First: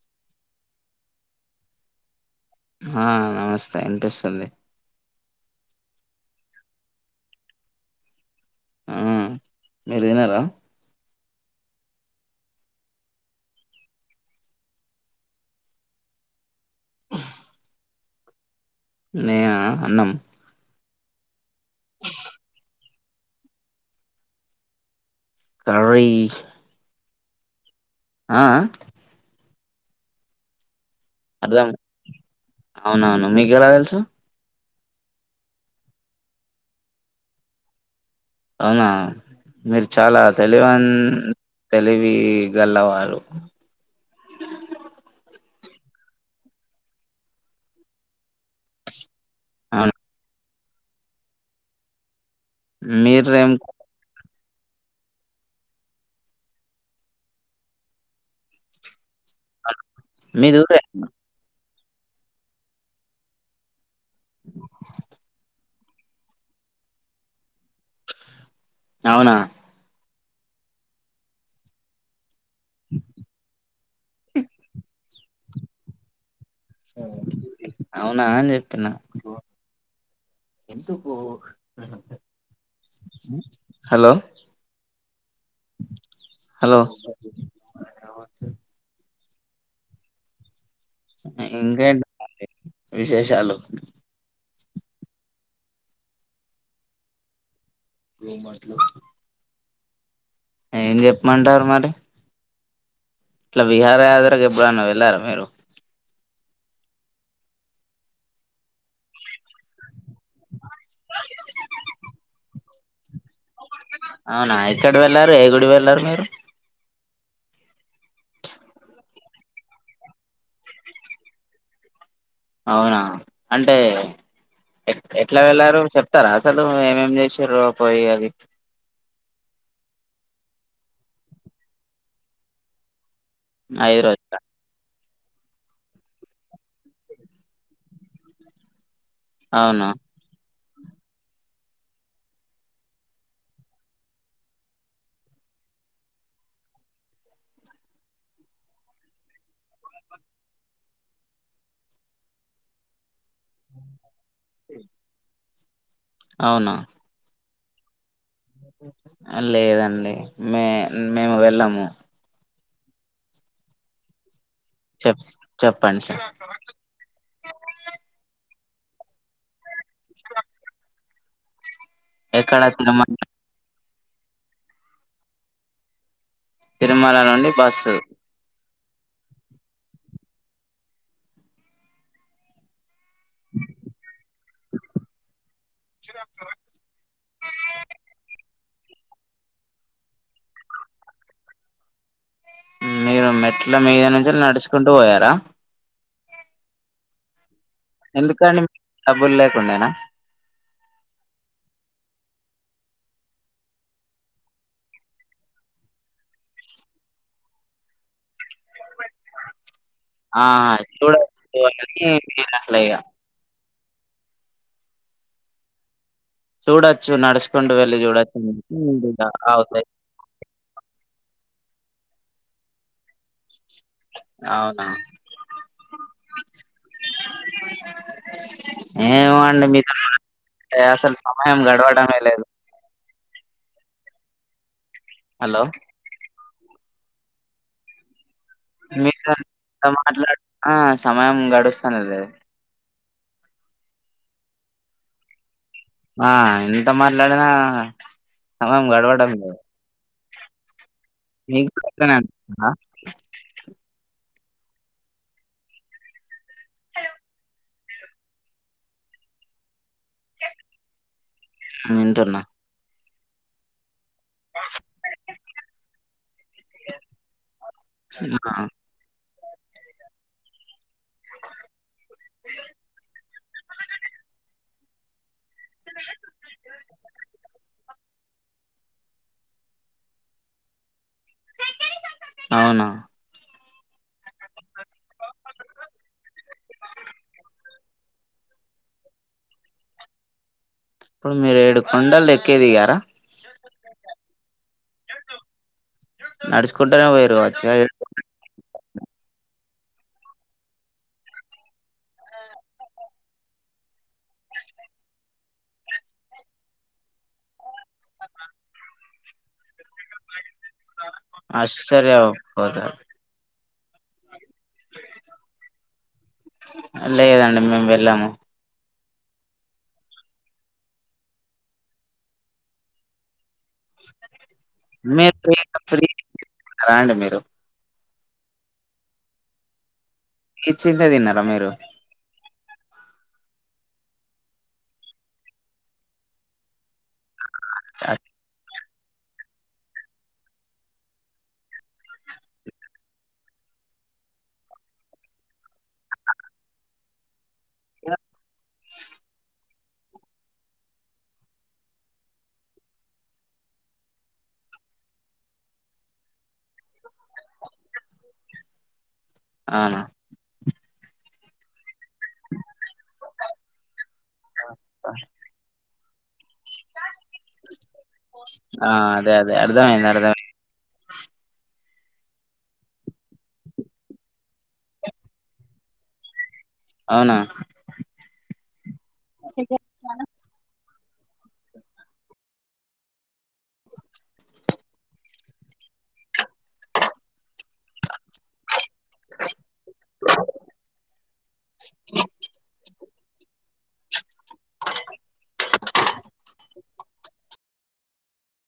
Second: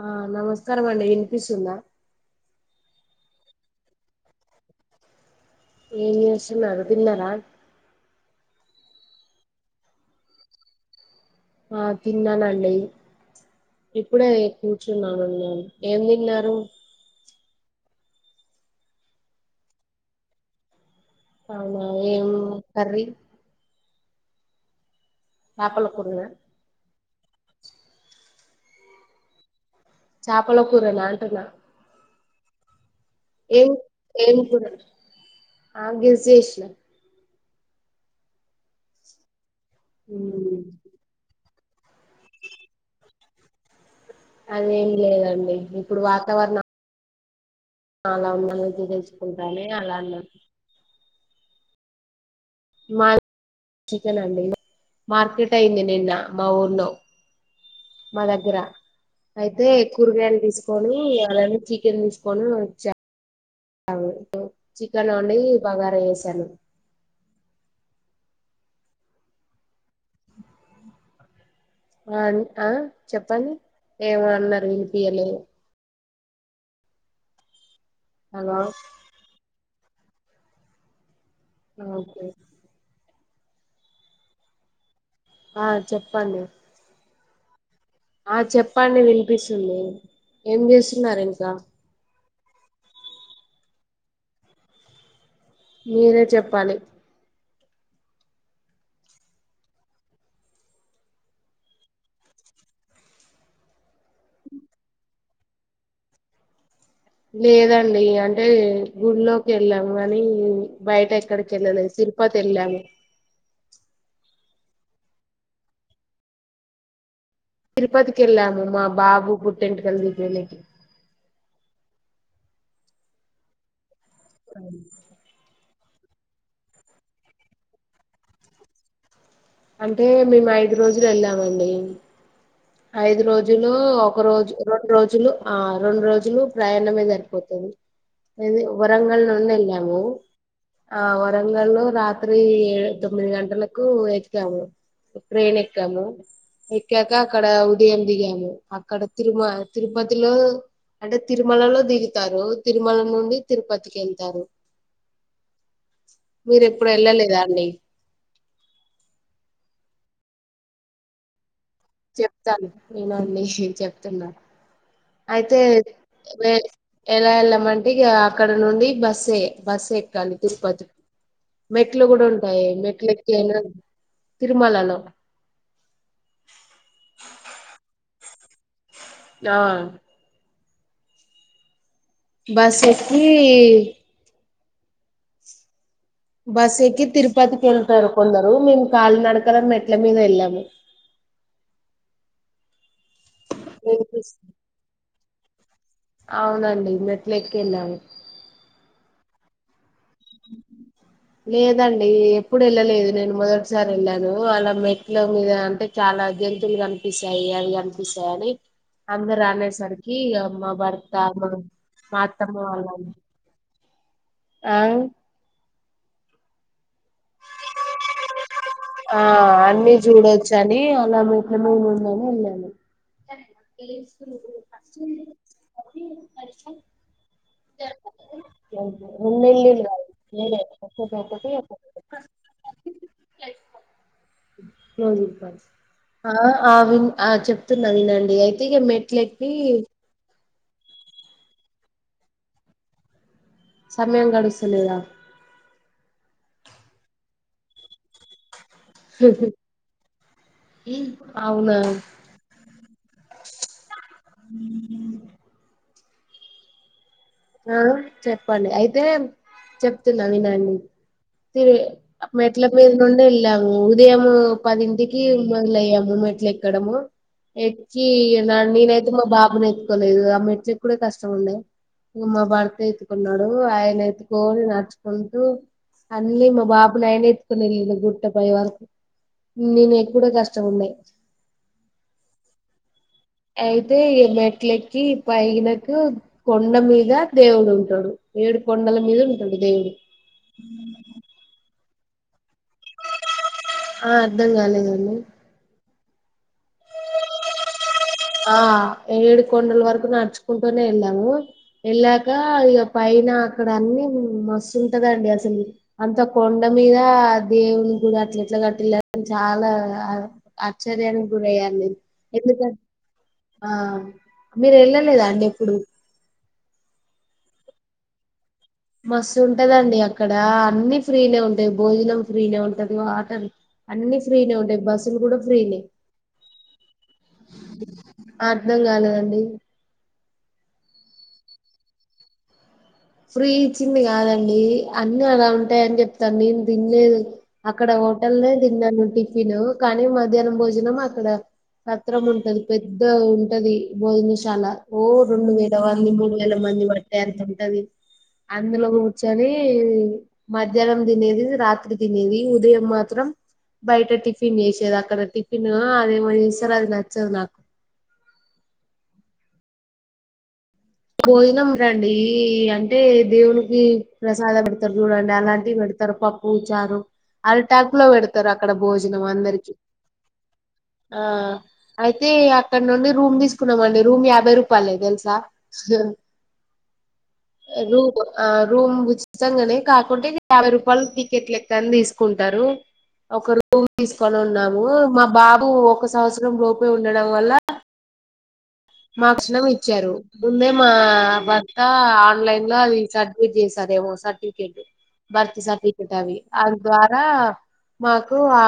ఆ నమస్కారం అండి వినిపిస్తుంద ఆ నమస్తే అనిపిస్తుంది ఏం చేస్తున్నారు తిన్నారా ఆ మీరు తిన్నారా ఆ తిన్నానండి ఇప్పుడే కూర్చున్నాను నేను ఏం తిన్నారు వాటర్ సౌండ్ నీనా అన్నం అవునా ఏం కర్రీ చాపల కూర కర్రీ నా ఆ ఆ చాపల కూర అంటున్న అర్థం అవునవును మీకెలా ఏం తెలుసు ఏం కూర ఆ గెస్ చేసిన అవునా మీరు చాలా మ్మ్. తెలివని తెలివి తేల్లవారు అదేం లేదండి ఇప్పుడు వాతావరణం అలా ఉన్నానని తెచ్చుకుంటానని అవును అలా అన్నాను మాది మీరేం చికెన్ అండి మార్కెట్ అయింది నిన్న మా ఊర్లో మా దగ్గర అయితే కూరగాయలు మీది ఊరే తీసుకొని చికెన్ తీసుకొని వచ్చా చికెన్ వండి బగారా వేసాను అవునా ఆ ఆ చెప్పండి ఏమో అన్నారు వినిపియ్యలే అవునా అని హలో చెప్పిన ఎందుకు ఓకే హలో ఆ చెప్పండి హలో ఆ చెప్పండి వినిపిస్తుంది ఏం చేస్తు ఇంకేంటి చెప్పండి విశేషాలు మీరే చెప్పాలి రూ మట్లు ఏం జెప్మంటారు మరి ఇట్లా విహార యాద్రకి ఎబ్బుడన్నా వెళ్ళారా మీరు లేదండి అంటే గుళ్లోకెళ్ళాం వనీ బయటెక్కడెక్కకెళ్ళలేదు తిరుపతెళ్ళాము అవునా ఎక్కడ వెళ్ళారు ఏ గుడి వెళ్లారు మీరు తిరుపతికెళ్ళాము మా బాబు పుట్టింటికల్ దీపినేకి అవునా అంటే ఎక్ ఎట్ల వెళ్లారు చొప్తారా అసలు ఏమేమ్ జేసిర్రో పొయ్యవి అంటే మేము ఐదు రోజులు వెళ్ళామండి ఐదు రోజులో ఐదు ఒక రోజుల రోజు రొండు రో జులో రొండ్రోజులు ప్రయాణమే జరిపోతది ఇది వ వరంగల్ నుండి అవును ఎళ్యాము ఆ వరంగల్ లో రాత్రి ఏ తొమ్మిది గంటలకు ఎక్యాము ట్రేనెక్కాము ఎక్యాక అక్కడ ఉదయం దిగాము అక్కడ తిరుమ తిరుపతిలో అంటే తిరుమలలో దిగుతారు తిరుమల నుండి తిరుపతికెళ్తారు [unintelligible] మీరెప్పుడు ఎళ్ళలేదా అండి ఆ లేదండి మే మేము వెళ్ళము చెప్తాను ఇనండి చెప్తున్నా చెప్ అయితే చెప్పండి సార్ వె ఎలా ఎళ్ళామంటే ఇగ అక్క డ నుండి బస్సే బస్సెక్కాలి తిరుపతి మెట్లు గుడా ఎక్కడ ఉంటాయ్ తిరుమల మెట్లెక్కి అయినా తిరుమలలో తిరమల నుండి బస్సు ఆ బస్సెక్కీ బస్సెక్కి తిరుపతికెళ్తరు కొందరు మేము కాల్ నడకల మెట్ల మీద ఎల్యాము మీరు మెట్ల మీద నుంచి నడుచుకుంటూ బోయారా అవునండి మెట్లెక్కి ఎళ్ళాము డబ్బులెంకుడెన లేదండి ఎప్పుడు ఎళ్ళలేదు నేను మొదటిసారి ఎళ్ళాను అలా మెట్ల మీద అంటే చాల ఆ జంతులు గన్పిస్తాయి అవి గన్పిస్తాయని అందరు అనేసరి కి ఇగ ఆ మా బర్తా మా మా చూడచ్చు అని నేను మాత్తమ్మ [inaudible] అట్లా ఇగ ఆ చూడచ్చు నడుస్కుంట వెళ్లి జూడచ్ ఆ అన్నీ జూడొచ్చని అలా మెట్ల మీదనుందనే వెళ్యాము అవునా ప ముందెళ్ళిళ్ళ్ గాదు యా అసలు సమయం గడవడమే లేదు క్లోజ్ ఇబ్బన్ హలో ఆ ఆ వి ఆ చెప్తున్నా వినండి అయితే ఇక మీతోని మెట్లెక్కి ఎట్లా మాట్లాడుతున్నా సమయం గడుస్తానులేదు సమయం గడుస్తులేదా ఆ ఎంత మాట్లాడినా సమయం గడవడం లేదు మీకు అవునా కూడా అట్లనే అనిపిస్తుందా హ ఆ చెప్పండి అయితే చెప్ చెప్తున్న వినండి అది వింటున్నా మెట్లమీదినుండి వెళ్ళాము ఉత్ ఉదయము పదింటికి మొదలయ్యాము మెట్లు ఎక్కడము ఎక్కి నేనైతే మా బాబును ఎత్తుకోలేదు ఆ మెట్లు ఎక్కడం కష్టం ఉండే ఉ మా భర్త ఎత్తుకున్నాడు ఆయన ఎత్తుకొని నడచుకున్ అన్నీ మా బాబునయన ఎత్తుకొని వెళ్ళిండు గుర్ చపోయే వరకు నేను ఎక్కుడే కష్టం ఉండే అవునా అయితే ఈ మెట్లెక్కి పైనకు కొండ మీద దేవుడు ఉంటడు ఏడు కొండల మీద ఉంటడు దేవుడు ఇప్పుడు మీరు ఏడు కొండలు ఎక్కేదిగారా ఆ అర్ధం కాలేదండి నడుచుకుంటేనే ఓయ్యిరు కావచ్చు ఏ ఆ ఏడు కొండల వరకు నడుచుకుంటూనే వెళ్ళాము వెళ్ళాక ఇగ పైన అక్కడ అన్ని మస్తుంటదండి అసలు అంత కొండ మీద దేవుని గుడి అట్ల ఎట్లా కట్టళ్ళు అని చాలా ఆశ్చర్యానికి గురయ్యాను నేను ఎందుకం ఆశ్చర్యపోతారు ఆ మీరు వెళ్ళలేదా అండి ఎప్పుడు లేదండి మేము వెళ్ళాము మస్తు ఉంటదండి అక్కడ అన్ని ఫ్రీనే ఉంటాయి భోజనం ఫ్రీనే ఉంటది వాటర్ అన్ని ఫ్రీనే ఉంటాయి బస్సులు మీరు కూడా ఫ్రీ ఫ్రీనే ఫ్రీ తిన్నారా అండి మీరు అర్థం కాలేదండి ఫ్రీ ఇచ్చిందే తిన్నారా మీరు ఫ్రీ ఇచ్చింది కాదండి అన్నీ అలా ఉంటాయని చెప్తాన్న నేను తినలేదు అక్కడ హోటల్నే తిన్నాను టిఫిన్ కానీ మధ్యాహ్నం భోజనం అక్కడ సత్రం ఉంటది పెద్దగా ఉంటది భోజనశాల ఓ రెండు వేల వంది, మూడు వేల మంది మంది పట్టే అంత ఉంటది అందులో కూర్చొని కే మధ్యాహ్నం తినేది రాత్రి తినేది ఉదయం మాత్రం బయట టిఫిన్ చేసేది అక్కడ టిఫిన్ అదేమో చేస్తారు అది నచ్చదు నాకు ఆ భోజనం టండి అంటే దేవునికి ప్రసాదం పెడతారు చూడండి అలాంటివి పెడతారు పప్ పూ చారు అరటి ఆకులో పెడతారు అక్కడ ఆ భోజనం అదే అదే అందరికి అర్థమైంది అర్థమైంది ఆ అయితే అక్కడ నుండి రూమ్ తీసుకున్నామండి రూమ్ యాభై రూపాయలే తెలుసా అవునా రూబ్ ఆ రూమ్ ఇష్టంగానే కాకుంటే ఈ యాభై రూపాయల టికెట్ లెక్కని తీసుకుంటారు ఒక రూమ్ తీసుకొని ఉన్నాము మా బాబు ఒక సంవత్సరం లోపే ఉండడం వల్ల మార్క్స్నం ఇచ్చారు ముందే మా భర్త ఆన్లైన్ లో అది సర్టిఫికేట్ చేస్తారేవో సర్టిఫికేట్ బర్త్ సర్టిఫికెట్ అవి అవీ ద్వారా మాకు ఆ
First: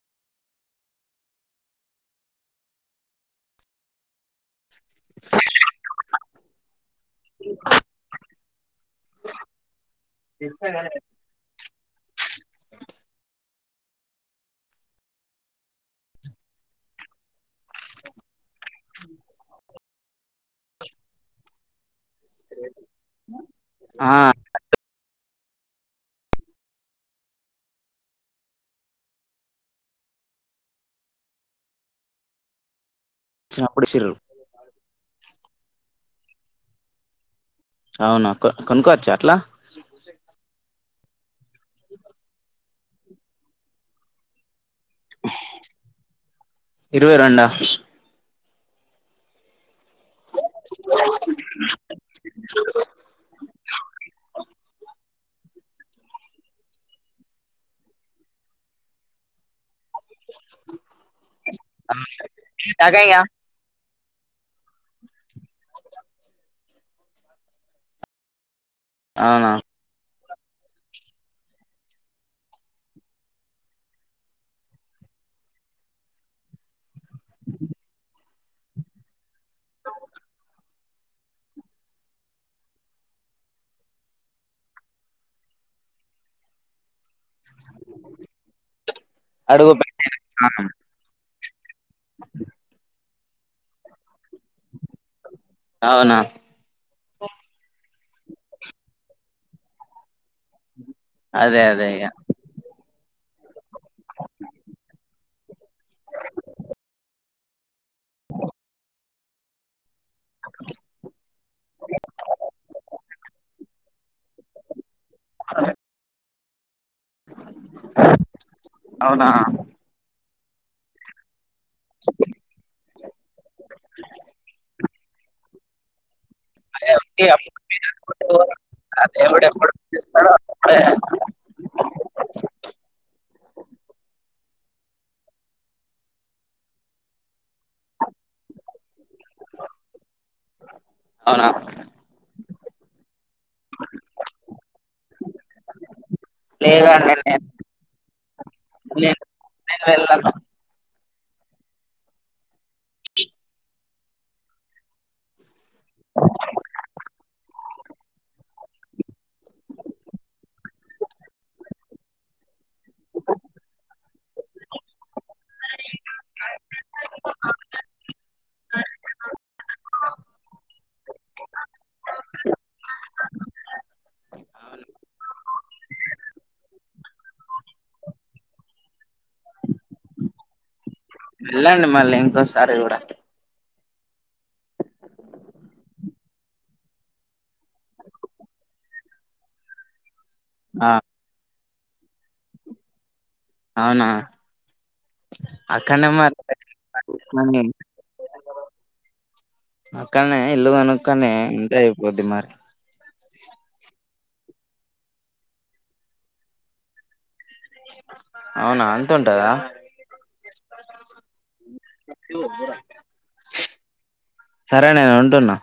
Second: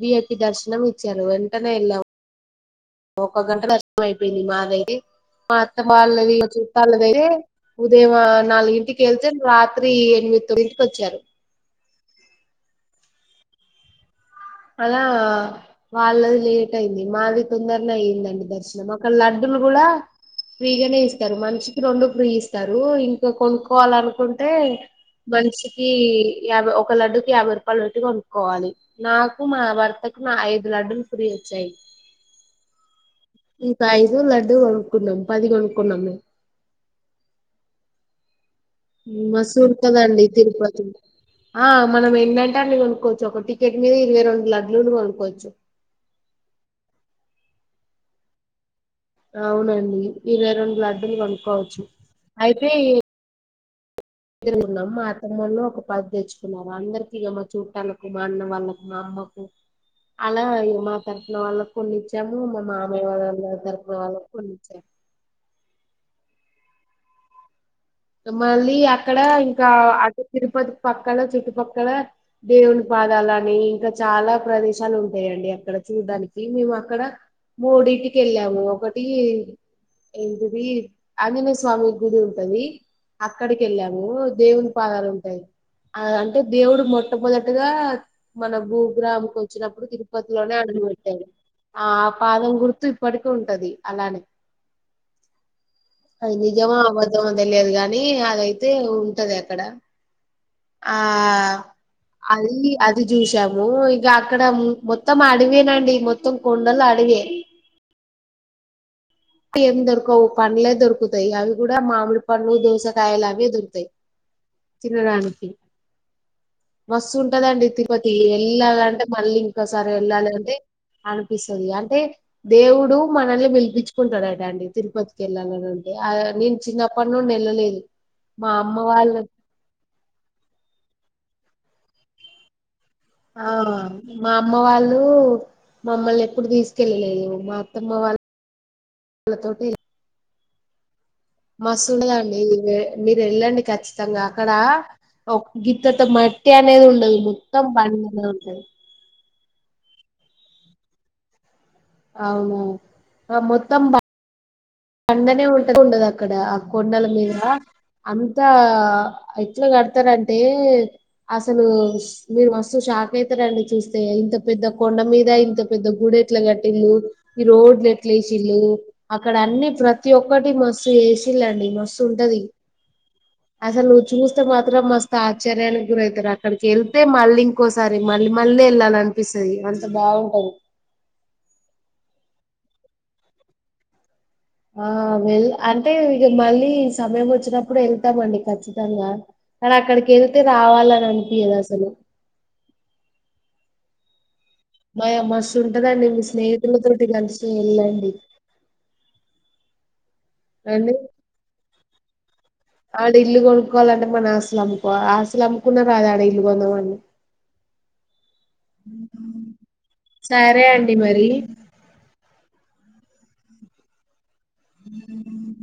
విఐపి దర్శనం ఇచ్చారు వెంటనే వెళ్ళాం ఒక గంట నష్టం అయిపోయింది మాదైతే మా అత్త బాల్లది ఇగ చుట్టాలది ఐతే ఉదయం నాలుగింటికి వెళ్తే రాత్రి ఎనిమిది ంటికొచ్చారు అలా వాళ్ళది లేట్ అయింది మాది తొందరనే అయ్యిందండి దర్శనం ఒక లడ్డులు కూడా ఫ్రీగానే ఇస్తారు మనిషికి రెండు ఇస్తారు ఇంకా కొనుక్కోవాల ఆ అనుకుంటే మనిషికి యాభై ఒక లడ్డుకి యాభై రూపాయలు పెట్టి కొనుక్కోవాలి నా మా భర్తకు ఐదు లడ్డులు ఫ్రీ వచ్చాయి ఇంకా వచ్చినప్పుడు ఇచ్చిర్రు ఐదు లడ్డు కొనుక్కున్నాం పది కొనుక్కున్నాం మేం అవునా కొ- కొనుక్కోవచ్చా అట్లా మస్సూ ఉంటదండి తిరుపతి ఆ మనం ఏంటం టే అన్ని కొనుక్కోచ్చు ఒక టికెట్ మీద ఇరవై రెండు లడ్ ఇరవై రెండా అవునండి ఇరవై రెండు లడ్డులు కొనుక్కోవచ్చు అయితే ఎదురుగున్నాం మా అ తమ్మోళ్ళు ఒక పది తెచ్చుకున్నారు అందరికిగా మా చుట్టాలకు మా అన్న వాళ్ళకు మా అమ్మ మాకు అలా మా తరఫున వాళ్ళ కొన్ని ఇచ్చాము మా మామయ్య వాళ్ళ అందర్ తరప్ వాళ్లకు కొన్ని ఇచ్చాం మళ్ళీ అక్కడ అవునా ఇంకా అటు తిరుపతి పక్కల చుట్టుపక్కల దేవుని పాదాలు అని ఇంకా చాలా ప్రదేశాలు ఉంటాయి అండి అక్కడ చూడ్డానికి మేము అక్కడ మోడిటికి వెళ్ళాము ఒకటి ఏంటిది ఆంజనే స్వామి గుడి ఉంటది అక్కడికి వెళ్ళాము దేవుని పాదాలు ఉంటాయ్ అ అంటే దేవుడు మొట్టమొద టగా మన భూగ్రామ్ కు అడుగు వచ్చినప్పుడు తిరుపతిలోనే పెట్టాను అడుగు బెట్టాడు ఆ పాదం గుర్తు ఇప్పటికి ఉంటది అలానే అవునా అది నిజమో అబద్ధమో తెలియదు గా అది అయితే ఉంటది అక్కడ ఆ అదే అదే ఇగ అది అది చూసాము ఇక అక్కడ మొత్తం అడివేనండి మొత్తం కొండలు అడి వే ఏమి దొరకవు పండ్లే దొరుకుతాయి అవి కూడా మామిడి పండ్లు దోసకాయలు అవే దొరుకుతయి తినడానికి మస్తు ఉంటదండి తిరుపతి వెళ్ళాలంటే అవునా మళ్ళీ అంటే ఇంకోసారి వెళ్ళాలి అంటే అనిపిస్ అంటే దేవుడు మనల్ని పిలిపిచ్ అండి తిరుపతికి వెళ్ళాలి అని అంటే ఆ నేను అదే చిన్నప్పటి వచ్చి నుండి అప్ వెళ్ళలేదు మా [unintelligible] అమ్మ ఆ వాళ్ళు దేవుడెప్పుడు పిలుస్తాడో అప్పుడే ఆ మా అమ్మ వాళ్ళు మమ్మల్ని ఎప్పుడు తీసుకెళ్ళలేదు మా అత్తమ్మ వాళ్ళు వీళ్లతోటి అవునా మస్తుండదండి మీరు వెళ్ళండి ఖచ్చితంగా అక్కడా ఓ గింతంతా మెట్టేనేది లేదండి ఉండదు నేను మొత్తం బండనే ఉంటది నేను నేను వెళ్ళాను అవును ఆ మొత్తం బా బండనే ఉంట ఉండదు అక్కడ ఆ కొండల మీద అంతా ఎట్లా కడతారంటే అసలు మీరు మస్త్ షాక్ అయితరండి చూస్ ఇంత పెద్ద కొండ మీద ఇంత పెద్ద గుడి ఎట్లా కట్టిల్లు ఈ రోడ్లు ఎట్ల వేసిల్లు అక్కడ అన్ని ప్రతి ఒక్కటి మస్తు చేసీలండి మస్తు ఉంటది అసలు నువు చూస్తే మాత్రం మస్తు ఆశ్చర్యానికి గురవుతారు అక్కడికి వెళ్తే మళ్ళీ ఇంకోసారి మళ్ళీ మళ్ళ వెళ్ళాలి అనిపిస్తది వెళ్ళండి మళ్ళీ ఇంకోసారి కూడా ఆ వెల్ అంటే ఇక మళ్ళీ సమయం వచ్చినప్పుడు వెళ్తామండి ఖచ్చి తంగా కానీ అక్కడికి వెళ్తే ఆ రావాలని అనిపించదు అసలు అవునా మా అమ్మస్తు అక్కడనే ఉంటదండి మీ మరి స్నేహితుల తోటి కలిసి వెళ్ళండి అక్కనే ఇల్లు కోనుక్కనే ఉంటే అయిపోద్ది మరి ఆడ ఇల్లు కొనుక్కోవాలంటే మన ఆస్తులు అమ్ముకోవి ఆస్తులు అమ్ముకున్న రాదడ ఇల్లు కొందమని అవునా అంత ఉంటదా సరే అండి మరి సరే నేను ఉంటున్నా